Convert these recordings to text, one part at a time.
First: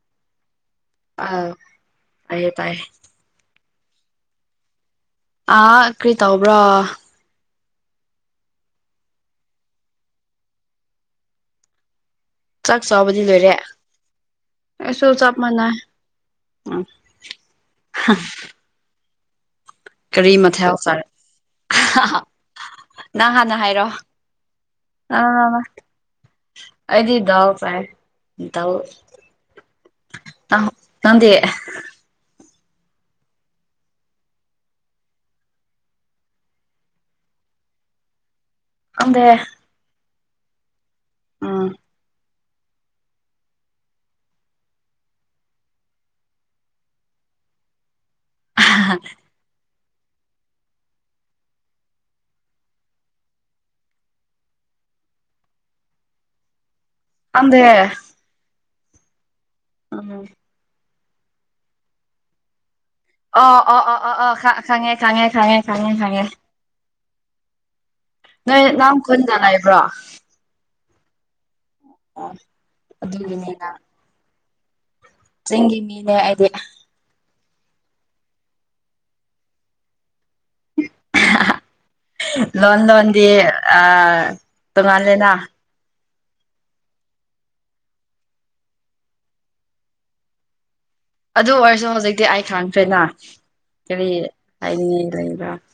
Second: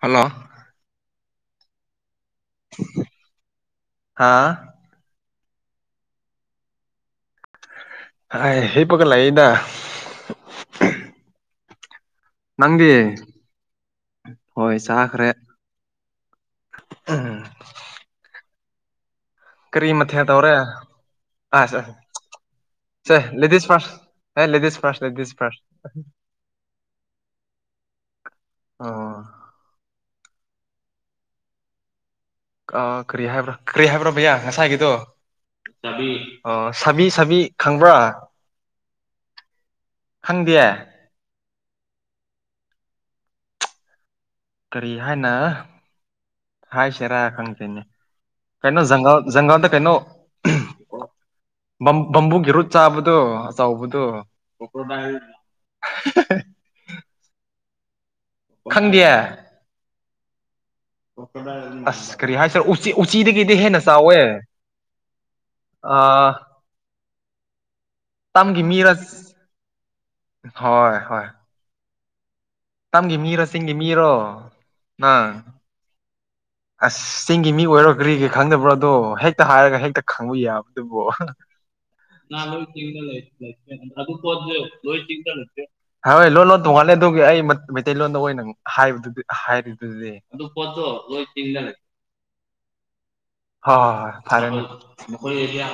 hello ꯑꯥ ꯑꯩꯌꯣ ꯇꯥꯏ ꯍꯥꯥ ꯑꯥ ꯀꯔꯤ ꯇꯧꯕ꯭ꯔꯣ ꯑ ꯍꯦ ꯄꯒ ꯂꯗ ꯆꯥꯛ ꯅꯪꯗꯤ ꯆꯥꯕꯗꯤ ꯂꯣꯏꯔꯦ ꯍꯣꯏ ꯑꯩꯁꯨ ꯆꯥꯈ꯭ꯔꯦ ꯆꯞ ꯃꯥꯟꯅꯩ ꯎꯝ ꯎꯝ ꯀꯔꯤ ꯃꯊꯦ ꯇꯧꯔꯦ ꯃꯊꯦꯜ ꯆꯥꯔꯦ ꯑ ꯁꯦ ꯅꯪ ꯂ ꯍꯥꯟꯅ ꯂꯤꯗꯤꯁ ꯍꯥꯏꯔꯣ ꯐꯔꯥꯁ ꯂꯦꯙ ꯏꯁ ꯐ꯭ꯔꯔꯁ ꯂꯦꯗꯤꯁ ꯐ꯭ꯔꯔꯁ ꯑꯩꯗꯤꯗꯎ ꯄꯥꯏ ꯇꯎ ꯑ ꯅꯗꯤꯦ ꯑ ꯀꯔꯤ ꯍꯥꯏꯕ꯭ꯔꯣ ꯀꯔꯤ ꯍꯥꯏꯕ꯭ꯔꯣ ꯩꯌꯥ ꯉꯁꯥꯏꯒꯤꯗꯣ ꯆꯕꯤ ꯑ ꯁꯥꯕꯤ ꯁꯥꯕꯤ ꯈꯪꯕ꯭ꯔꯥ ꯈꯪꯗꯦ ꯈꯪꯗꯤꯌꯦ ꯑꯥ ꯀꯔꯤ ꯍꯥꯏꯅ ꯍꯥꯏꯁꯤꯔꯥ ꯈꯪꯗꯦꯅꯦ ꯀꯩꯅꯣ ꯖꯪꯒꯜ ꯖꯪꯒꯜꯗ ꯀꯩꯅꯣ ꯕꯝ ꯕꯝꯕꯨꯒꯤ ꯔꯨꯠ ꯆꯥꯕꯗꯣ ꯑꯆꯧꯕꯗꯣ [unintelligible] ꯑꯟꯗꯦ ꯈꯪꯗꯤꯌꯦ ꯎꯝ ꯑꯁ ꯀꯔꯤ ꯍꯥꯏꯁꯤꯔ ꯎꯁ ꯑꯣ ꯑꯣ ꯑꯣ ꯑꯣ ꯑꯣ ꯈꯉꯦ ꯈꯉꯦ ꯈꯉꯦ ꯈꯉꯦ ꯈꯉꯦ ꯇꯝꯒꯤ ꯅꯣꯏ ꯃꯤꯔ ꯅꯍꯝ ꯈꯨꯟꯗ ꯂꯩꯕ꯭ꯔꯣ ꯑꯥ ꯍꯣꯏ ꯍꯣꯏ ꯇꯝꯒꯤ ꯃꯤꯔꯣꯁꯤꯡꯒꯤ ꯃꯤꯔꯣ ꯅꯪ ꯒꯤ ꯃꯃꯤꯅꯦ ꯍꯥꯏꯗꯤ ꯑꯁ ꯆꯤꯡꯒꯤ ꯃꯤ ꯑꯣꯏꯔꯣ ꯀ꯭ꯔꯤꯒꯦ ꯈꯪꯗꯕ꯭ꯔꯣ ꯑꯗꯣ ꯍꯦꯛꯇ ꯍꯥꯏꯔꯒ ꯍꯦꯛꯇ ꯈꯪꯕ ꯌꯥꯕꯗꯨꯕꯣ [unintelligible] ꯂꯣꯍꯤ ꯂꯣꯟ ꯆꯤꯡꯅꯜ ꯂꯣꯟꯗꯤ ꯑꯗꯨꯕꯨ ꯑꯥ ꯄꯣꯠꯑꯣ ꯂꯣ ꯇꯣꯉꯥꯜꯂꯦꯅ ꯆꯤꯡꯅꯜ ꯍꯣꯏ ꯂꯣꯟ ꯂꯣꯟ ꯇꯣꯡꯉꯥꯂꯦ ꯑꯗꯨꯒꯤ ꯑꯩ ꯃꯩꯇꯩꯂꯣꯟꯗ ꯑꯣꯏꯅ ꯍꯥꯏꯕꯗꯨꯗꯤ ꯍꯥꯏꯔꯤꯗꯨꯗꯤ ꯑꯗꯨ ꯄꯠꯇ ꯑꯣꯏꯣꯏ ꯍꯣꯏ ꯑꯗꯨ ꯑꯣꯏꯔꯁꯨ ꯍꯧꯖꯤꯛꯇꯤ ꯑꯩ ꯈꯪꯈ꯭ꯔꯦꯅ ꯀꯔꯤ ꯍꯥꯏꯅꯤꯡꯉꯥꯏ ꯂꯩꯕ꯭ꯔꯥ ꯐꯔꯗꯤꯌꯥ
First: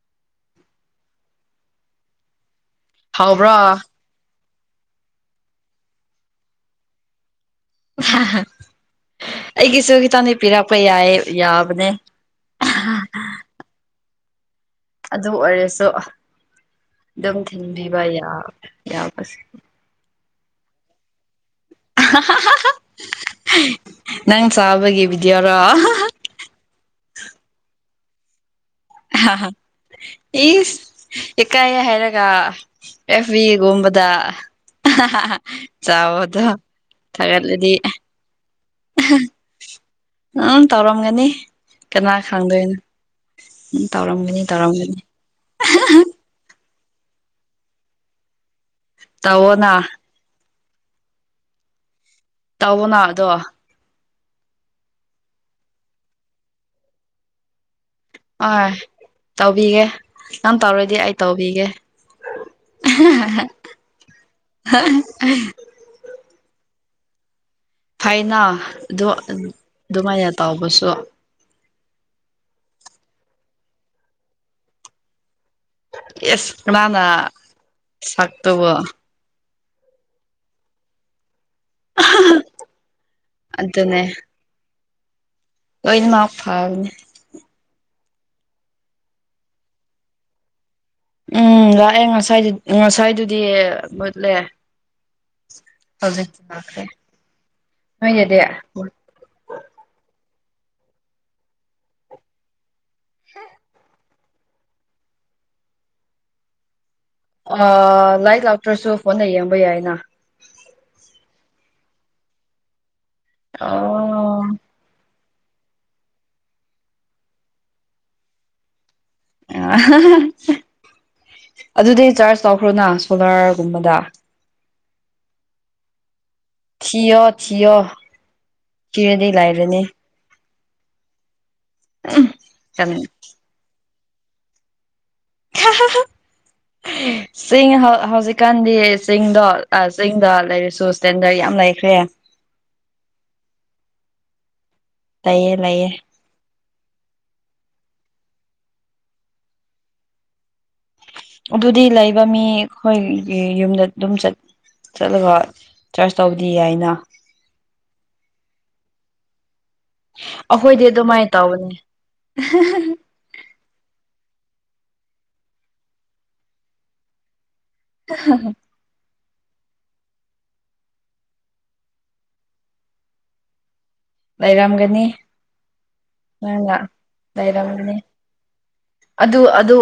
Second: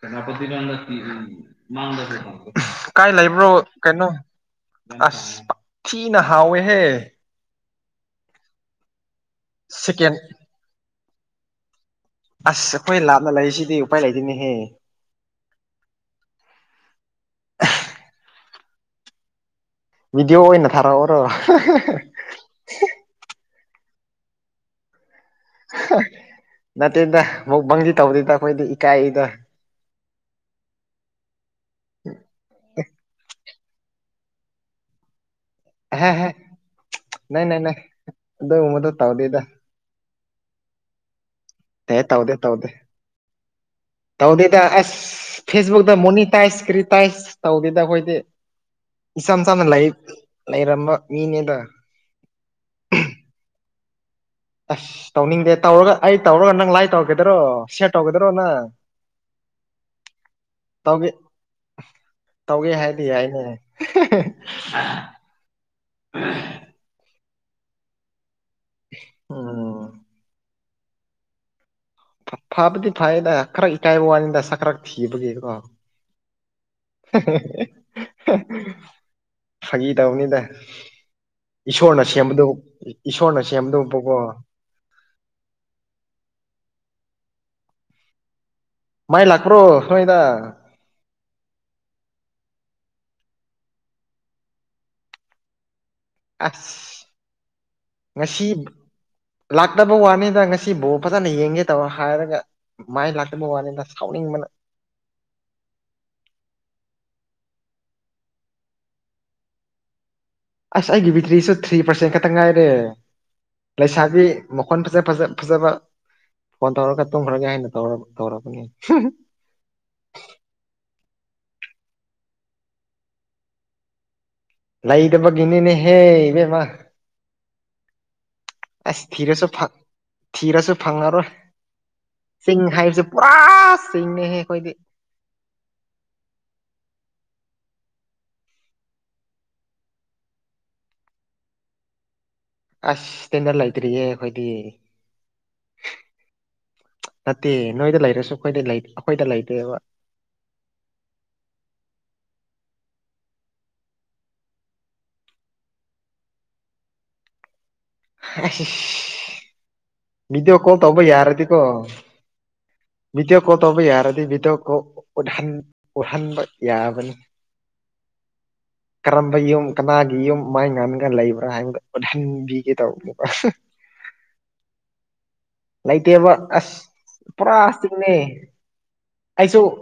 ꯁꯦꯅꯥꯤ ꯀꯥꯏ ꯂꯩꯕ꯭ꯔꯣ ꯍꯥꯎꯕ꯭ꯔꯥ ꯀꯩꯅꯣ ꯑꯁ ꯄꯊꯤꯅ ꯍꯥꯎꯋꯦꯍꯦ ꯑꯩꯒꯤꯁꯨ ꯁꯦꯀꯦꯟ ꯈꯤꯇꯪꯗꯤ ꯄꯤꯔꯛꯄ ꯌꯥꯏ ꯌꯥꯕꯅꯦ ꯑꯁ ꯑꯩꯈꯣꯏ ꯂꯥꯞꯅ ꯂꯩꯔꯤꯁꯤꯗꯤ ꯎꯄꯥꯏ ꯂꯩꯗꯣꯏꯅꯦꯍꯦ ꯑꯗꯨ ꯑꯣꯏꯔꯁꯨ ꯑꯗꯨꯝ ꯊꯤꯟꯕꯤꯕ ꯌꯥꯕꯁꯨ ꯚꯗꯤꯑꯣ ꯑꯣꯏꯅ ꯊꯥꯔꯛꯑꯣꯔꯣ ꯅꯪ ꯆꯕꯒꯤꯦ ꯅꯠꯇꯦꯗ ꯑꯃꯨꯛ ꯕꯪꯁꯤ ꯇꯧꯕꯗꯨꯗ ꯑꯩꯈꯣꯏꯗ ꯍꯥ ꯑꯦ ꯏꯀꯥꯏ ꯍꯥꯏꯔꯒ ꯑꯦꯐꯕꯤꯒꯨꯝꯕꯗ ꯑꯍꯦ ꯆꯥꯎꯕꯗꯣ ꯊꯥꯒꯠꯂꯗꯤ ꯑꯗ ꯎ ꯃꯗ ꯇꯥꯎꯗꯦꯗ ꯎꯪ ꯇꯧꯔꯝꯒꯅꯤ ꯑꯦ ꯀꯅꯥ ꯈꯪꯗꯣꯏꯅꯣ ꯎꯝ ꯇꯧꯔꯝꯒꯅꯤ ꯇꯗꯗ ꯑꯁ ꯇꯧꯔꯝꯒꯅꯤ ꯐꯦꯁꯕꯨꯛꯗ ꯃꯣꯅꯤ ꯇꯥꯏꯁ ꯀꯔꯤ ꯇꯥꯏꯁ ꯇꯧꯗꯦꯗ ꯑꯩꯈꯣꯏꯗꯤ ꯏꯆꯝ ꯆꯝꯅ ꯇꯧꯋꯣꯅ ꯂꯥꯏꯔꯤꯛ ꯂꯩꯔꯝꯕ ꯃꯤꯅꯦꯗ ꯇꯧꯕꯅ ꯑꯗꯣ ꯑꯁ ꯇꯧꯅꯤꯡꯗꯦ ꯇꯧꯔꯒ ꯑꯩ ꯇꯧꯔꯒ ꯅꯪ ꯂꯥꯏ ꯇꯧꯔꯛꯀꯗꯔꯣ ꯁꯦꯠ ꯑ ꯇꯧꯕꯤꯒꯦ ꯅꯪ ꯇꯧꯔꯗꯤ ꯇꯧꯒꯦ ꯑꯩ ꯇꯧꯕꯤꯒꯦ ꯇꯧꯒꯦ ꯍꯥꯏꯗꯤ ꯑꯅꯦ ꯍꯥꯏꯅ ꯑꯗꯨꯣ ꯎꯝ ꯑꯗꯨꯃꯥꯏꯅ ꯇꯧꯕꯁꯨ ꯐꯕꯗꯤ ꯐꯌꯦꯗ ꯈꯔ ꯏꯀꯥꯏꯕ ꯋꯥꯅꯤꯗ ꯁꯛ ꯈꯔꯛ ꯊꯤꯕꯒꯤꯀꯣ ꯌꯦꯁ ꯅꯅ ꯁꯥꯥꯛꯇꯕ ꯐꯥꯒꯤ ꯇꯧꯅꯤꯗ ꯏꯁꯣꯔꯅ ꯁꯦꯝꯕꯗ ꯏꯁꯣꯔꯅ ꯁꯦꯝꯕꯗꯐꯥꯎꯕꯣ ꯇꯣꯏꯅꯃ ꯐꯥꯎꯅꯤ ꯃꯥꯏ ꯂꯥꯛꯄ꯭ꯔꯣ ꯅꯣꯏꯗ ꯎꯝ ꯂꯥꯛꯑꯦ ꯉꯁꯥꯏ ꯉꯁꯥꯏꯗꯨꯗꯤ ꯃꯨꯠꯂꯦ ꯍꯧꯖꯤ ꯂꯥꯛꯈ꯭ꯔꯦ ꯑꯁ ꯉꯁꯤ ꯅꯣꯏꯒꯗꯤꯦ ꯂꯥꯛꯇꯕ ꯋꯥꯅꯤꯗ ꯉꯁꯤꯕꯨꯥꯎ ꯐꯖꯅ ꯌꯦꯡꯒꯦ ꯇꯕ ꯍꯥꯏꯔꯒ ꯃꯥꯏ ꯂꯥꯛꯇꯕ ꯋꯥꯅꯤꯗ ꯁꯥꯎꯅꯤꯡꯕꯅ ꯑ ꯂꯥꯏꯔꯤꯛ ꯂꯥꯛꯇ꯭ꯔꯁꯨ ꯐꯣꯟꯗ ꯌꯦꯡꯕ ꯌꯥꯏꯅ ꯑꯁ ꯑꯩꯒꯤ ꯕꯤꯛꯇ꯭ꯔꯤꯁꯨ ꯊ꯭ꯔꯤ ꯄꯥꯔꯁꯦꯟ ꯈꯛꯇ ꯉꯥꯏꯔꯦ ꯂꯩꯁꯥꯕꯤ ꯑꯣ ꯃꯈꯣꯟ ꯐꯖ ꯐ ꯐꯖꯕ ꯐꯣꯟ ꯇꯧꯔꯒ ꯇꯨꯝꯈ꯭ꯔꯒꯦ ꯍꯥꯏꯅꯧ ꯇꯧꯔꯕꯅꯤ ꯑꯗꯨꯗꯤ ꯆꯥꯔꯖ ꯇꯧꯈ꯭ꯔꯣꯅ ꯁꯣꯂꯥꯔꯒꯨꯝꯕꯗ ꯂꯩꯗꯕꯒꯤꯅꯤꯅꯦꯍꯦ ꯏꯕꯦꯝꯃ ꯊꯌ ꯊꯌ ꯑꯁ ꯊꯤꯔꯗꯩ ꯊꯤꯔꯁꯨ ꯐꯪ ꯂꯥꯛꯔꯅꯦ ꯊꯤꯔꯁꯨ ꯐꯪꯉꯔꯣꯏ ꯆꯤꯡ ꯍꯥꯏꯕꯕꯁꯤꯦ ꯄꯨꯔꯥ ꯆꯤꯡꯅꯤꯍꯦ ꯑꯩꯈꯣꯏꯗꯤ ꯈ ꯆꯤꯡ ꯍꯧꯖꯤꯛꯀꯥꯟꯗꯤ ꯆꯤꯡꯗꯣ ꯆꯤꯡꯗ ꯂꯩꯔꯁꯨ ꯁꯇꯦꯟꯗꯔꯠ ꯌꯥꯝ ꯂꯩꯈ꯭ꯔꯦ [unintelligible] ꯑꯁ ꯁꯤꯇꯦꯟꯗ ꯂꯩꯇ꯭ꯔꯤꯌꯦ ꯑꯩꯈꯣꯏꯗꯤ ꯂꯩꯌꯦ ꯂꯩꯌꯦ ꯅꯠꯇꯦ ꯅꯣꯏꯗ ꯂꯩꯔꯁꯨ ꯑꯩꯈꯣꯏꯗ ꯑꯩꯈꯣꯏꯗ ꯂꯩꯗꯣꯏꯦꯕ ꯑꯗꯨꯗꯤ ꯂꯩꯕ ꯃꯤ ꯑꯩꯈꯣꯏ ꯌꯨꯝꯗ ꯑꯗꯨꯝ ꯆꯠ ꯆꯠꯂꯒ ꯆꯥꯔꯖ ꯇꯧꯕꯗꯤ ꯌꯥꯏꯅ ꯑ ꯃꯤꯗꯤ ꯑꯣ ꯀꯣ ꯑꯩꯈꯣꯏꯗꯤ ꯇꯧꯕ ꯑꯗꯨꯃꯥꯏꯅ ꯌꯥꯔꯗꯤꯀꯣ ꯇꯧꯕꯅꯤ ꯚꯤꯗꯤꯑꯣ ꯀꯣꯜ ꯇꯧꯕ ꯌꯥꯔꯗꯤ ꯚꯤꯗꯤꯑꯣ ꯀꯣꯜ ꯎꯠꯍꯟꯕ ꯌꯥꯕꯅꯤ [unintelligible] ꯀꯔꯝꯕ ꯌꯨꯝ ꯀꯅꯥꯒꯤ ꯌꯨꯝ ꯃꯥꯏ ꯉꯥꯥꯟꯂꯒ ꯂꯩꯕ꯭ꯔꯥ ꯍꯥꯏꯕꯗ ꯎꯠꯍꯟꯕꯤꯒꯦ ꯇꯧꯕꯅꯦꯕ ꯑꯁ ꯂꯩꯔꯝꯒꯅꯤ ꯂꯩꯇꯦꯕ ꯅꯪꯅ ꯑꯁ ꯂꯩꯔꯝꯒꯅꯤ ꯄꯨꯔꯥꯇꯤꯛꯅꯦ ꯑꯗꯨ ꯑꯗ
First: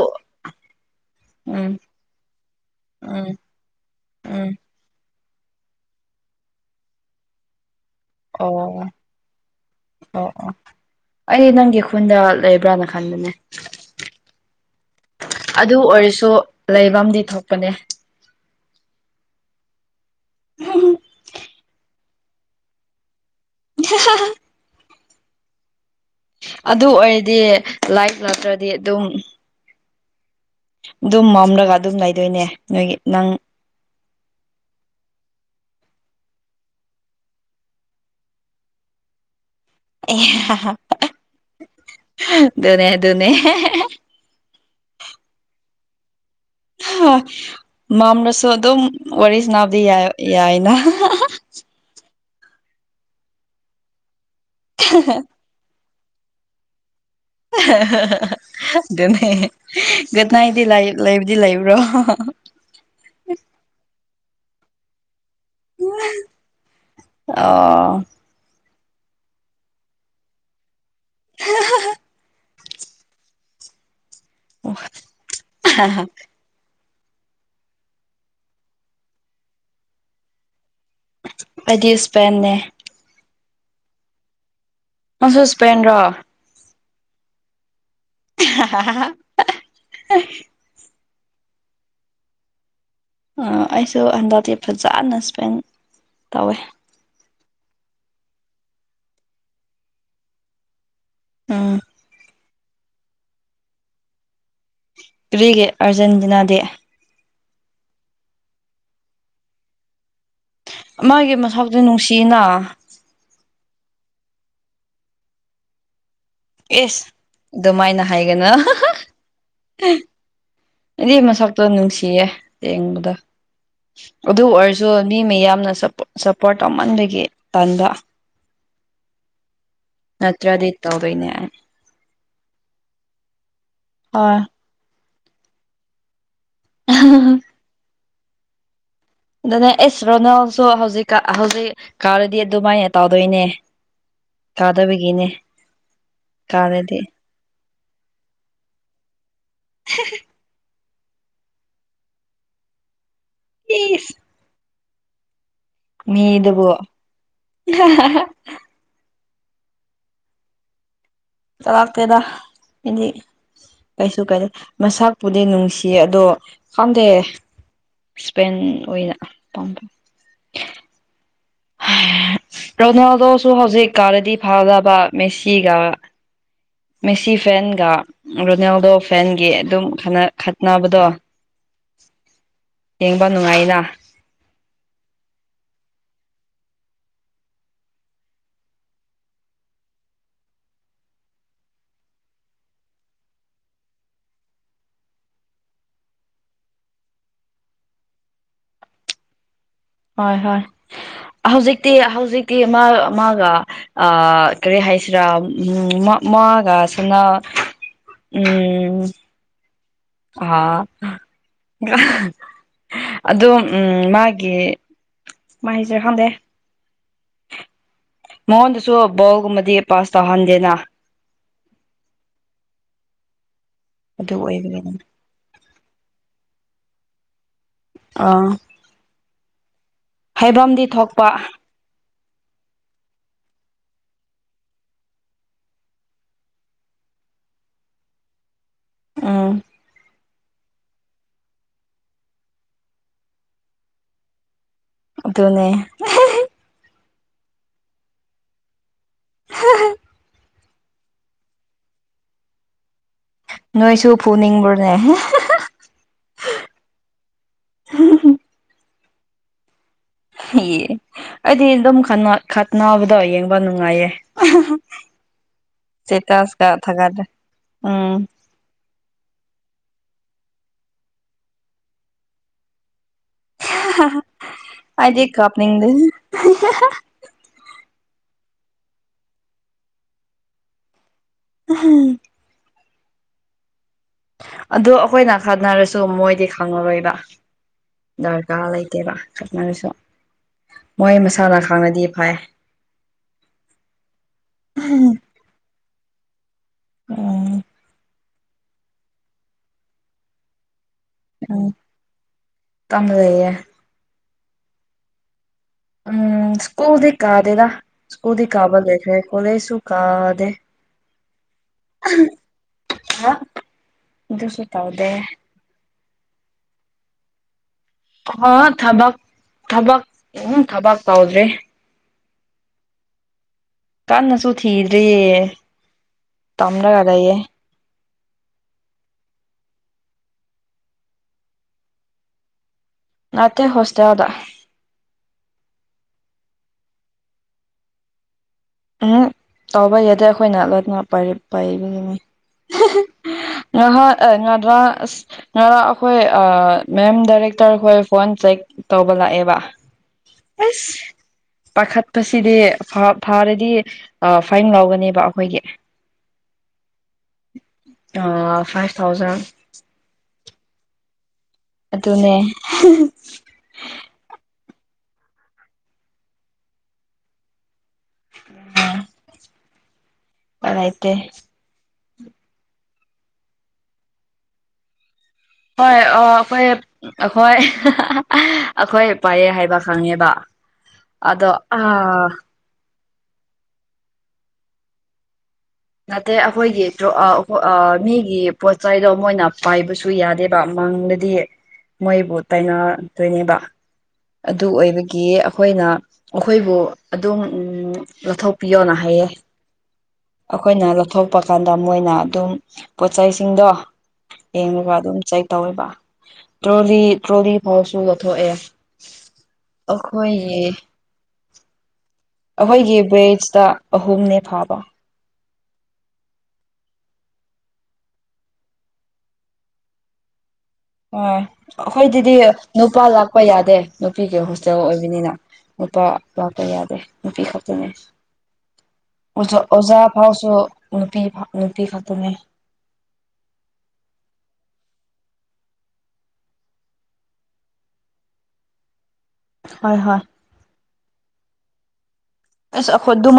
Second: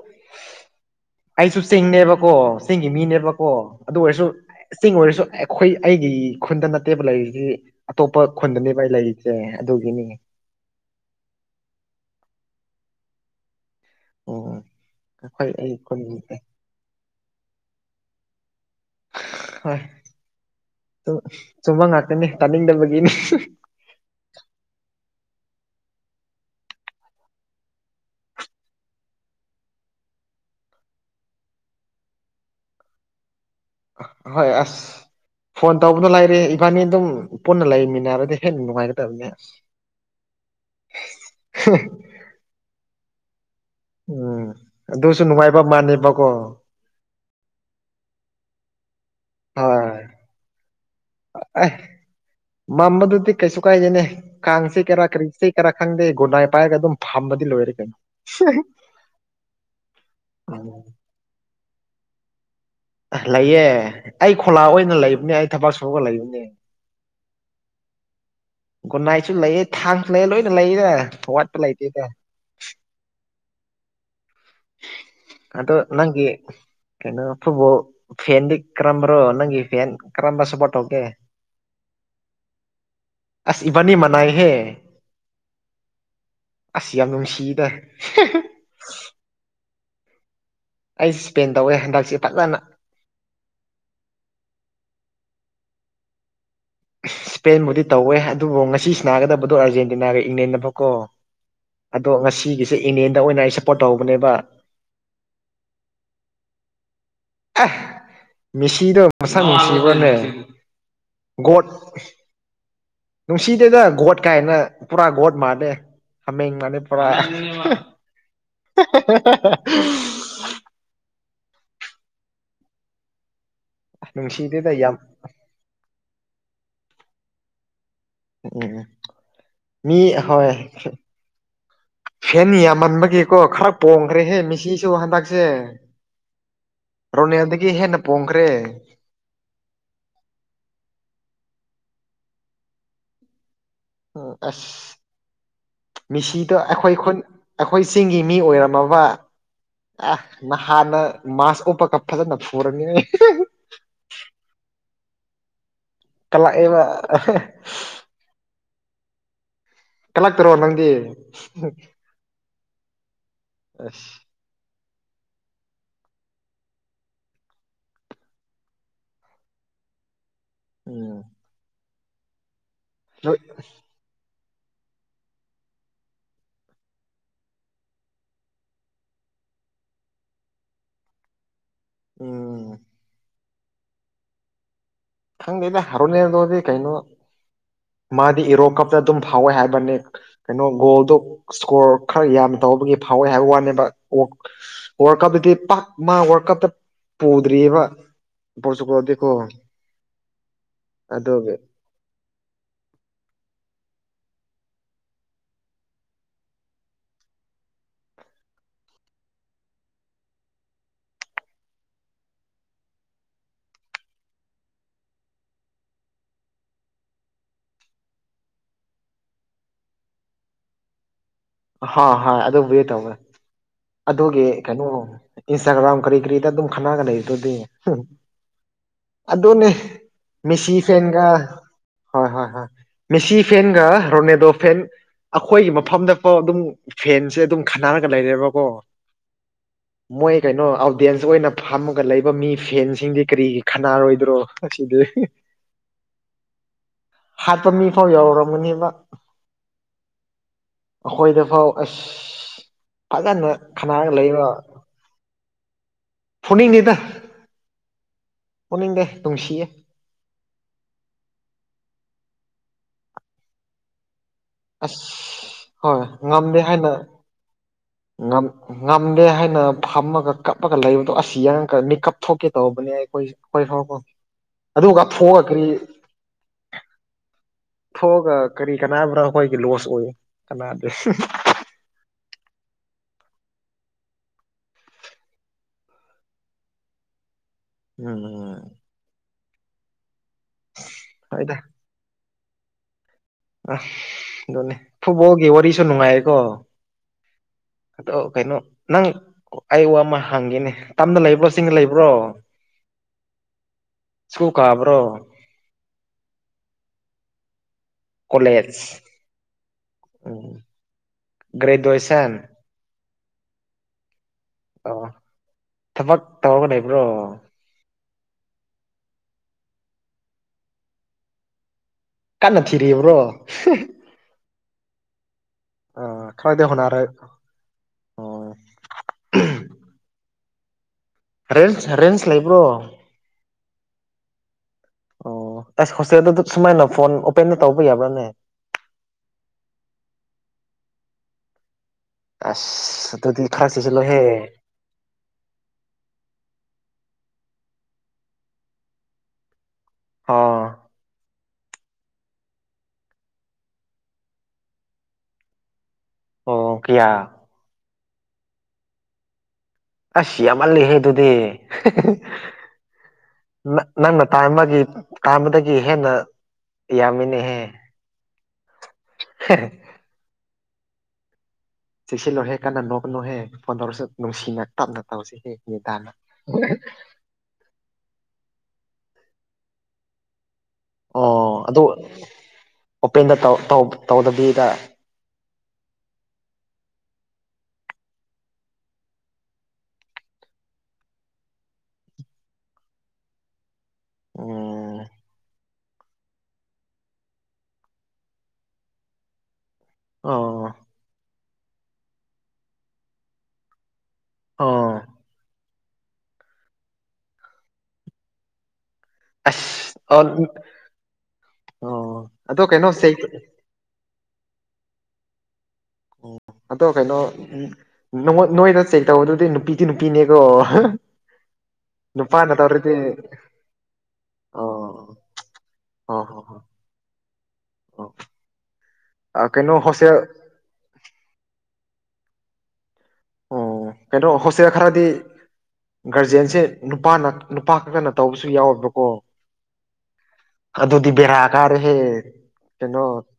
ꯑꯩꯁꯨ ꯆꯤꯡꯅꯦꯕꯀꯣ ꯆꯤꯡꯒꯤ ꯎꯝ ꯃꯤꯅꯦꯕꯀꯣ ꯑꯗꯨ ꯑꯣꯏꯔꯁꯨ ꯎꯝ ꯆꯤꯡ ꯑꯣꯏꯔꯁꯨ ꯑꯩꯈꯣꯏ ꯑꯩꯒꯤ ꯈꯨꯟꯗ ꯅꯠꯇꯦꯕ ꯂꯩꯔꯤꯁꯤ ꯑꯇꯣꯞꯄ ꯑꯣ ꯈꯨꯟꯗꯅꯦꯕ ꯑꯣ ꯑꯩ ꯂꯩꯔꯤꯁꯦ ꯑꯗꯨꯒꯤꯅꯤ ꯑꯩꯗꯤ ꯅꯪꯒꯤ ꯈꯨꯟꯗ ꯂꯩꯕ꯭ꯔꯅ ꯈꯟꯕꯅꯦ ꯎꯝ ꯑꯩꯈꯣꯏ ꯑꯩ ꯑꯗꯨ ꯈꯨꯟ ꯅꯠꯇꯦ ꯑꯣꯏꯔꯁꯨ ꯂꯩꯐꯝꯗꯤ ꯊꯣꯛꯄꯅꯦ ꯍꯣꯏ ꯆꯨꯝꯕ ꯉꯥꯛꯇꯅꯤ ꯇꯥꯅꯤꯡꯗꯕꯒꯤꯅꯤ [unintelligible] ꯑꯗꯨ ꯑꯣꯏꯔꯗꯤ ꯂꯥꯏꯛ ꯅꯠꯇ꯭ꯔꯗꯤ ꯑꯗꯨꯝ ꯑꯗꯨꯝ ꯃꯝꯂꯒ ꯑꯗꯨꯝ ꯂꯩꯗꯣꯏꯅꯦ ꯅꯣꯏꯒꯤ ꯅꯪ ꯍꯣꯏ ꯑꯁ ꯐꯣꯟ ꯇꯧꯕꯗꯨ ꯂꯩꯔꯦ ꯏꯕꯥꯅꯤ ꯑꯗꯨꯝ ꯄꯨꯟꯅ ꯂꯩꯃꯤꯟꯅꯔꯗꯤ ꯍꯦꯟꯅ ꯅꯨꯡꯉꯥꯏꯒꯗꯕꯅꯦ ꯑꯁ ꯣꯅꯦ ꯣꯅꯦ ꯎꯝ ꯑꯗꯨꯁꯨ ꯅꯨꯡꯉꯥꯏꯕ ꯃꯥꯥꯟꯅꯦꯕꯀꯣ ꯍ ꯃꯥꯝꯅꯁꯨ ꯑꯗꯨꯝ ꯋꯥꯔꯤꯁꯤꯅꯥꯕꯨꯗꯤ ꯌꯥꯏꯅ ꯑꯩ ꯃꯝꯕꯗꯨꯗꯤ ꯀꯩꯁꯨ ꯀꯥꯏꯗꯦꯅꯦ ꯀꯥꯡꯆꯤꯛꯀꯦꯔꯥ ꯀꯔꯤꯆꯤꯛ ꯔ ꯈꯪꯗꯦ ꯒꯨꯗ ꯅꯥꯢꯇ ꯄꯥꯢꯔꯒ ꯑꯗꯨꯝ ꯐꯝꯕꯗꯤ ꯂꯣꯏꯔꯦ ꯀꯩꯅꯣ ꯑꯗꯨꯅꯦ ꯒꯨꯗ ꯅꯥꯏꯠꯗꯤ ꯂꯩꯕꯨꯗꯤ ꯂꯩꯕ꯭ꯔꯣ ꯑ ꯂꯩꯌꯦ ꯑꯩ ꯈꯣꯂꯥ ꯑꯣꯏꯅ ꯂꯩꯕꯅꯦ ꯑꯩ ꯊꯕꯛ ꯁꯨꯔꯒ ꯂꯩꯕꯅꯦ ꯑꯥ ꯒꯨꯟꯅꯥꯏꯁꯨ ꯂꯩꯌꯦ ꯊꯥꯡꯁꯨ ꯂꯩꯦ ꯂꯣꯏꯅ ꯂꯩꯌꯦꯗ ꯊꯧꯋꯥꯠꯄ ꯂꯩꯇꯦꯗ ꯑꯗꯣ ꯅꯪꯒꯤ ꯀꯩꯅꯣ ꯐꯨꯕꯣ ꯐꯦꯟꯗꯤ ꯀꯔꯝꯕꯔꯣ ꯅꯪꯒꯤ ꯐꯦꯟ ꯀꯔꯝꯕ ꯁꯄꯣꯔꯠ ꯇꯧꯒꯦ ꯑꯩꯗꯤ ꯏꯁꯄꯦꯟꯅꯦ ꯑꯁ ꯏꯕꯅꯤ ꯃꯅꯥꯏꯍꯦ ꯃꯁ ꯄꯦꯟ꯭ꯔꯥ ꯑꯁ ꯌꯥꯝ ꯅꯨꯡꯁꯤꯗ [unintelligible] ꯑꯩ ꯁ꯭ꯄꯦꯟ ꯇꯧꯋꯦ ꯍꯟꯗꯛꯁꯦ ꯐꯖꯅ ꯑꯩꯁꯨ ꯍꯟꯗꯛꯇꯤ ꯐꯖꯅ ꯏꯁꯄꯦꯟ ꯇꯧꯋꯦ ꯁ꯭ꯄꯦꯟꯕꯨꯗꯤ ꯇꯧꯋꯦ ꯑꯗꯨꯕꯨ ꯉꯁꯤꯅꯥꯒꯗꯕꯗꯣ ꯑꯥꯔꯖꯦꯟꯇꯤꯅꯥꯒ ꯏꯪꯂꯦꯟꯟꯅꯐꯥꯎꯀꯣ ꯎꯝ ꯑꯗꯣ ꯉꯁꯤꯒꯤꯁꯦ ꯏꯪꯂꯦꯟꯗ ꯑꯣꯏꯅ ꯑꯩ ꯁꯞꯄꯣꯔꯠ ꯇꯧꯕꯅꯦꯕ ꯀꯔꯤꯒꯤ ꯑꯥꯔꯖꯦꯟꯇꯤꯅꯥꯗꯤ ꯑꯦ ꯃꯦꯁꯤꯗꯣ ꯃꯁꯛ ꯅꯨꯡꯁꯤꯕ꯭ꯔꯅꯦ ꯃꯥꯒꯤ ꯒꯣꯠ ꯃꯁꯛꯇꯣ ꯅꯨꯡꯁꯤꯅ ꯅꯨꯡꯁꯤꯗꯦꯗ ꯒꯣꯠ ꯀꯥꯏꯅ ꯄꯨꯔꯥ ꯒꯣꯠ ꯃꯥꯜꯂꯦ ꯍꯥꯃꯦꯡ ꯃꯅꯤ ꯑꯦꯁ ꯄꯨꯔꯥ ꯑꯗꯨꯃꯥꯏꯅ ꯍꯥꯏꯒꯅꯨ ꯏꯗꯤ ꯃꯁꯛꯇꯣ ꯅꯨꯡꯁꯤꯌꯦ ꯌꯦꯡꯕꯗ ꯑꯗꯨ ꯅꯨꯡꯁꯤꯗꯦꯗ ꯌꯥꯝ ꯑꯔꯖꯨꯟ ꯃꯤ ꯃꯌꯥꯝꯅ ꯁꯞꯄꯣꯔꯠ ꯁꯞꯄꯣꯔꯠ ꯇꯧꯃꯟꯕꯒꯤ ꯇꯟꯕ ꯎꯝ ꯃꯤ ꯍꯣꯢ ꯅꯠꯇ꯭ꯔꯗꯤ ꯇꯧꯗꯣꯏꯅꯦ ꯐꯦꯟ ꯌꯥꯝꯃꯟꯕꯒꯤꯀꯣ ꯈꯔ ꯄꯣꯡꯈ꯭ꯔꯦꯍꯦ ꯍꯣꯏ ꯃꯤꯁꯤꯁꯨ ꯍꯟꯗꯛꯁꯦ ꯔꯣꯅꯤꯌꯥꯗꯒꯤ ꯍꯦꯟꯅ ꯄꯣꯡꯈ꯭ꯔꯦ ꯑꯗꯨꯅꯦ ꯑꯦꯁ ꯔꯣꯅꯥꯜꯁꯨ ꯍꯧꯖꯤꯛ ꯍꯧꯖꯤꯛ ꯀꯥꯔꯗꯤ ꯑꯗꯨꯃꯥꯏꯅ ꯇꯧꯗꯣꯏꯅꯦ ꯎ ꯑꯁ ꯀꯥꯗꯕꯒꯤꯅꯦ ꯃꯤꯁꯤꯗ ꯑꯩꯈꯣꯏ ꯀꯥꯔꯗꯤ ꯈꯨꯟ ꯑꯈꯣꯏ ꯆꯤꯡꯒꯤ ꯃꯤ ꯑꯣꯏꯔꯝꯃꯕ ꯑ ꯅꯍ ꯍꯥꯟꯅ ꯃꯥꯁ ꯎꯞꯄꯒꯞ ꯐꯖꯅ ꯐꯨꯔꯅꯤ ꯀꯤꯁ ꯃꯤꯗꯕꯨꯣ ꯀꯂꯛꯑꯦꯕ ꯀꯜꯂꯛꯇꯔꯣ ꯅꯪꯗꯤ ꯆꯂꯥꯛ ꯇꯗꯗꯤ ꯑꯁ ꯀꯩꯁꯨ ꯀꯦ ꯃꯁꯥꯄꯨꯗꯤ ꯅꯨꯡꯁꯤꯌꯦ ꯑꯗꯣ ꯈꯪꯗꯦ ꯏꯁꯄꯦꯟ ꯑꯣꯏꯅ ꯄꯥꯝꯕꯝ ꯎꯝ ꯅꯣꯏ ꯔꯣꯅꯥꯜꯗꯣꯁꯨ ꯍꯧꯖꯤꯛ ꯀꯔꯗꯤ ꯐꯒꯕ ꯃꯦꯁꯤꯒ ꯃꯦꯁꯤ ꯐꯦꯟꯒ ꯔꯣꯅꯥꯜꯗꯣ ꯐꯦꯟꯒꯤ ꯑꯗꯨꯝ ꯈꯠꯅ ꯈꯠꯅꯕꯗꯣ [inaudible] ꯑꯣꯝ ꯌꯦꯡꯕ ꯅꯨꯡꯉꯥꯏꯅ ꯈꯪꯗꯦꯗ ꯔꯣꯅꯦꯜꯗꯣꯗꯤ ꯀꯩꯅꯣ ꯃꯥꯗꯤ ꯏꯔꯣ ꯀꯞꯇ ꯑꯗꯨꯝ ꯐꯥꯎꯋꯦ ꯍꯥꯏꯕꯅꯦꯛ ꯀꯩꯅꯣ ꯒꯣꯜꯗꯣ ꯏꯁꯀꯣꯔ ꯈꯔ ꯌꯥꯝ ꯇꯧꯕꯒꯤ ꯐꯥꯎꯋꯦ ꯍꯥꯏꯕ ꯋꯥꯅꯦꯕ ꯑꯣꯛ ꯋꯥꯔ ꯀꯞꯇꯗꯤ ꯄꯥꯛ ꯃꯥ ꯋꯥꯔꯀꯞꯇ ꯄꯨꯗ꯭ꯔꯤꯌꯦꯕ ꯑꯣꯄꯣꯔꯆꯨꯀꯔꯣꯗꯤ ꯀꯣ ꯍꯣꯏ ꯍꯣꯏ ꯑꯗꯣꯒꯦ ꯍꯧꯖꯤꯛ ꯍꯧꯖꯤꯛꯇꯤ ꯃꯥ ꯃꯥꯒ ꯑ ꯀꯔꯤ ꯍꯥꯏꯁꯤꯔꯥ ꯎꯝ ꯃ ꯃꯥꯒꯁꯅ ꯎꯝ ꯑ ꯑꯗꯣ ꯎꯝ ꯃꯥꯒꯤ ꯃꯥꯥꯏꯁꯦ ꯍꯪꯗꯦ ꯃꯉꯣꯟꯗꯁꯨ ꯕꯣꯜꯒꯨꯝꯕꯗꯤ ꯄꯥꯁ ꯇꯧꯍꯟꯗꯦꯅ ꯍꯥ ꯍꯥꯏ ꯑꯗꯨꯕꯨꯗꯤ ꯇꯧꯒꯔꯦ ꯑꯗꯨ ꯑꯗꯨꯒꯤ ꯀꯩꯅꯣ ꯑꯣꯏꯕꯒꯤꯅꯤ ꯏꯟꯁꯇꯥꯒ꯭ꯔꯥꯝ ꯀꯔꯤ ꯀꯔꯤꯗ ꯑꯗꯨꯝ ꯈꯟꯅꯒ ꯂꯩꯗꯨꯗꯤ ꯑꯥ ꯑꯗꯨꯅꯦ ꯃꯦꯁꯤ ꯍꯥꯏꯐꯝꯗꯤ ꯐꯦꯟꯒ ꯊꯣꯛꯄ ꯍꯣꯏ ꯍꯣꯏ ꯍꯣꯏ ꯃꯦꯁꯤ ꯐꯦꯟꯒ ꯔꯣꯅꯦꯗꯣ ꯐꯦꯟ ꯑꯩꯈꯣꯏꯒꯤ ꯃꯐꯝꯗ ꯀꯣ ꯑꯗꯨꯝ ꯐꯦꯟꯁꯦ ꯑꯗꯨꯝ ꯈꯠꯅꯔꯒ ꯂꯩꯔꯦꯕꯀꯣ ꯎꯝ ꯃꯣꯏ ꯀꯩꯅꯣ ꯑꯗꯦꯟꯁ ꯑꯣꯏꯅ ꯐꯝꯃꯒ ꯂꯩꯕ ꯃꯤ ꯐꯦꯟꯁꯤꯡꯗꯤ ꯀꯔꯤꯒꯤ ꯈꯥꯟꯅꯔꯣꯏꯗ꯭ꯔꯣ ꯑꯁꯤꯗꯤ ꯑꯗꯨꯅꯦ ꯍꯥꯄ ꯃꯤꯐꯥꯎ ꯌꯥꯎꯔꯝꯃꯅꯤꯅꯦꯕ ꯍ ꯍ ꯑꯈꯣꯏꯗ ꯐꯥꯎ ꯑꯁ ꯐꯖꯅ ꯅꯣꯏꯁꯨ ꯈꯠꯅꯔꯒ ꯂꯩꯕ [inaudible] ꯐꯨꯟꯅꯤꯡꯅꯦꯗ ꯐꯨꯟꯅꯤꯡꯗꯦ ꯅꯨꯡꯁꯤꯌꯦ ꯑꯩ ꯑꯩꯗꯤ ꯑꯗꯨꯝ ꯈꯠꯅꯕꯗꯣ ꯌꯦꯡꯕ ꯅꯨꯡꯉꯥꯏꯌꯦ ꯑꯁ ꯍꯣꯏ ꯁꯤꯇ ꯑꯁꯀ ꯊꯒꯗꯦ ꯎꯝ ꯑꯝ ꯉꯝꯗꯦ ꯍꯥꯏꯅ ꯐꯝꯃꯒ ꯀꯞꯂꯒ ꯂꯩꯕꯗꯣ ꯑꯁꯤ ꯌꯦꯡꯉꯀ ꯃꯤꯀꯞ ꯊꯣꯛꯀꯦ ꯇꯧꯕꯅꯦ ꯑꯈꯣꯏꯁꯤ ꯍꯣꯏ ꯍꯥꯎ ꯍꯥꯎ ꯑꯗꯨꯒ ꯑꯩꯗꯤ ꯀꯥꯞꯊꯣꯛꯑꯒ ꯀꯔꯤ ꯀꯥꯞꯅꯤꯡꯗꯦ ꯊꯣꯛꯑꯒ ꯀꯔꯤ ꯀꯅꯥꯕ꯭ꯔꯥ ꯑꯩꯈꯣꯏꯒꯤ ꯂꯣꯁ ꯑꯣꯏ ꯀꯅꯥꯗ ꯎꯝ ꯑꯣ ꯑꯩꯈꯣꯏꯅ ꯈꯟꯅꯔꯁꯨ ꯃꯣꯏꯗꯤ ꯈꯪꯉꯔꯣꯏꯕ ꯎꯝ ꯗꯔꯀꯥꯔ ꯂꯩꯇ ꯇꯦꯕ ꯈꯞꯅꯔꯁꯨ ꯃꯣꯏ ꯍꯣꯏꯗ ꯃꯁꯥꯅ ꯈꯥꯡꯅꯗꯤ ꯐꯩ ꯑꯝ ꯑꯗꯨꯅꯦ ꯐꯨꯕꯣꯜꯒꯤ ꯋꯥꯔꯤꯁꯨ ꯅꯨꯡꯉꯥꯏꯌꯦꯀꯣ ꯎꯝ ꯑ ꯀꯩꯅꯣ ꯅꯪ ꯑꯩ ꯋꯥ ꯑꯃ ꯍꯪꯒꯦꯅꯦ ꯇꯝꯗ ꯂꯩꯕ꯭ꯔꯣ ꯎꯝ ꯆꯤꯡꯗ ꯂꯩꯕ꯭ꯔꯣ ꯇꯝ ꯂꯩꯌꯦ ꯁ꯭ꯀꯨꯜ ꯀꯥꯕ꯭ꯔꯣ ꯎꯝ ꯁ꯭ꯀꯨꯜꯗꯤ ꯀꯥꯗꯦꯗ ꯁꯀꯨꯜꯗꯤ ꯀꯥꯕ ꯀꯣꯂꯦꯖ ꯂꯩꯈ꯭ꯔꯦ ꯀꯣꯂꯦꯖꯁꯨꯨ ꯀꯥꯗꯦ ꯒ꯭ꯔꯦꯗꯨꯌꯦꯁꯟ ꯑꯗꯨꯨꯁꯨ ꯑꯣ ꯇꯧꯗꯦ ꯊꯕꯛ ꯇꯧꯔꯒ ꯂꯩꯕ꯭ꯔꯣ ꯍ ꯊꯕꯛ ꯊꯕꯛ ꯎꯝ ꯊꯕꯛ ꯇꯧꯗ꯭ꯔꯤ ꯀꯟꯅ ꯊꯤꯔꯤꯕ꯭ꯔꯣ ꯀꯟꯅꯁꯨ ꯊꯤꯗ꯭ꯔꯤꯌꯦ ꯑ ꯈꯔꯗꯤ ꯇꯝꯔꯒ ꯍꯣꯠꯅꯔꯦ ꯂꯩꯌꯦ ꯔꯦꯟꯁ ꯔꯦꯟꯁ ꯂꯩꯕ꯭ꯔꯣ ꯅꯠꯇꯦ ꯍꯣꯁꯇꯦꯜꯗ ꯑꯣ ꯑꯁ ꯍꯣꯁꯇꯦꯜꯗꯨꯗ ꯁꯨꯃꯥꯏꯅ ꯐꯣꯟ ꯑꯣꯄꯦꯟꯗ ꯇꯧꯕ ꯌꯥꯕ꯭ꯔꯥꯅꯦ ꯎꯝ ꯇꯧꯕ ꯌꯥꯗ꯭ꯔꯦ ꯑꯈꯣꯏꯅ ꯂꯣꯏꯅ ꯄꯥꯏꯌꯦ ꯄꯥꯢꯌꯦ ꯑꯁ ꯑꯗꯨꯗꯤ ꯈꯔ ꯉꯍꯥꯛ ꯆꯦꯛꯁꯤꯜꯂꯣꯍꯦ ꯉꯗ꯭ꯔ ꯉꯔꯥꯡ ꯑꯈꯣꯏ ꯃꯦꯝ ꯗꯥꯏꯔꯦꯛꯇꯔꯈꯣꯏ ꯐꯣꯟ ꯆꯦꯛ ꯇꯧꯕ ꯂꯥꯛꯑꯦꯕ ꯁ ꯑꯣ ꯄꯈꯠ ꯄꯁꯤ ꯗ ꯐ ꯐꯥꯎꯔꯦ ꯗꯤ ꯐꯥꯏꯝ ꯂꯧꯒꯅꯦꯕ ꯑꯩꯈꯣꯏꯒꯤ ꯑꯣ ꯀꯌꯥ ꯑ ꯐꯥꯏꯚ ꯊꯥꯎꯖꯟ ꯑꯁ ꯌꯥꯝꯃꯜꯂꯤꯍꯦ ꯑꯗꯨꯗꯤ ꯑꯗꯨꯅꯦ ꯅꯪꯅ ꯇꯥꯏꯝ ꯑꯃꯒꯤ ꯇꯥꯏꯃꯗꯒꯤ ꯍꯦꯟꯅ ꯌꯥꯝꯃꯤꯅꯦꯍꯦ ꯂꯩꯇꯦ ꯆꯦꯛꯁꯤꯜꯂꯨꯔꯔꯍꯦ ꯀꯟꯅ ꯅꯣꯛꯀꯅꯣ ꯍꯦ ꯐꯣꯟ ꯇꯧꯔꯁꯨ ꯅꯨꯡꯁꯤꯅ ꯇꯞꯅ ꯇꯧꯁꯤ ꯍꯦ ꯍꯣꯏ ꯑꯣ ꯑꯩꯈꯣꯏ ꯑꯩꯈꯣꯏ ꯑꯩꯈꯣꯏ ꯄꯥꯏꯔꯦ ꯍꯥꯏꯕ ꯈꯪꯉꯦꯕ ꯑꯗꯣ ꯑꯣ ꯑꯗꯨ ꯑ ꯑꯣꯄꯦꯟꯗ ꯇꯧꯗꯕꯤꯗ ꯅꯠꯇꯦ ꯑꯩꯈꯣꯏꯒꯤ ꯃꯤꯒꯤ ꯄꯣꯠꯆ ꯆꯩꯗꯣ ꯃꯣꯏꯅ ꯄꯥꯏꯕꯁꯨ ꯁꯨ ꯌꯥꯗꯦꯕ ꯃꯥꯡꯗꯗꯤ ꯃꯣꯏꯕꯨ ꯇꯥꯏꯅꯗꯣꯏꯅꯦꯕ ꯑꯗꯨ ꯎꯝ ꯑꯣꯏꯕꯒꯤ ꯑꯩꯈ ꯑꯩꯈꯣꯏꯅ ꯑꯩꯈꯣꯏꯕꯨ ꯑꯗꯨꯝ ꯂꯧꯊꯣꯛꯄꯤꯌꯣꯅ ꯍꯥꯏꯌꯦꯦ ꯑꯣ ꯑꯩꯈꯣꯏꯅ ꯂꯧꯊꯣꯛꯄ ꯀꯥꯟꯗ ꯃꯣꯏꯅ ꯑꯗꯨꯝ ꯄꯣꯠꯩꯁꯤꯡꯗꯣ ꯌꯦꯡꯒ ꯑꯣ ꯑꯗꯨꯝ ꯆꯩꯛ ꯇꯧꯋꯦꯕ ꯇ꯭ꯔꯣꯂꯤ ꯇ꯭ꯔꯣꯂꯤ ꯐꯥꯎꯁꯨ ꯂꯧꯊꯣꯛꯑꯦ ꯑꯁ ꯑꯣ ꯑꯩꯈꯣꯏꯒꯤ ꯑꯗꯣ ꯀꯩꯅꯣ ꯑꯩꯈꯣꯏꯒꯤ ꯆꯦꯛ ꯕꯦꯖꯇ ꯑꯍꯨꯝꯅꯦ ꯐꯥꯕ ꯑꯗꯣ ꯀꯩꯅꯣ ꯅꯣꯏꯗ ꯆꯦꯛ ꯇꯧꯕꯗꯨꯗꯤ ꯅꯨꯄꯤꯗꯤ ꯅꯨꯄꯤꯅꯦꯀꯣ ꯑꯣ ꯑꯩꯈꯣꯏꯗꯗꯤ ꯅꯨꯄꯥꯅ ꯇꯧꯔꯗꯤ ꯅꯨꯄꯥ ꯂꯥꯛꯄ ꯌꯥꯗꯦ ꯅꯨꯄꯤꯒꯤ ꯍꯣꯁꯇꯦꯜ ꯑꯣ ꯑꯣꯏꯕꯅꯤꯅ ꯅꯨꯄꯥ ꯑꯣ ꯍꯣ ꯍꯣ ꯂꯥꯛꯄ ꯌꯥꯗꯦ ꯅꯨꯄꯤ ꯈꯛꯇꯅꯦ ꯑꯣ ꯀꯩꯅꯣ ꯑꯣꯖꯥ ꯍꯣꯁꯇꯦꯜ ꯐꯥꯎꯁꯨ ꯅꯨꯄꯤ ꯅꯨꯄꯤ ꯐꯇꯃꯦ ꯑꯣ ꯀꯩꯅꯣ ꯍꯣꯁꯛ ꯈꯔꯗꯤ ꯒꯥꯔꯖꯦꯟꯁꯦ ꯅꯨꯄꯥꯅ ꯅꯨꯄꯥ ꯈꯛꯇꯅ ꯇꯧꯕꯁꯨ ꯌꯥꯎꯋꯦꯕꯀꯣ ꯍꯣꯏ ꯍꯣꯏ ꯑꯗꯨꯗꯤ ꯕꯦꯔꯥ ꯀꯥꯔꯦꯍꯦ ꯑꯁ ꯀꯩꯅꯣ ꯑꯩꯈꯣꯏ ꯑꯗꯨꯃ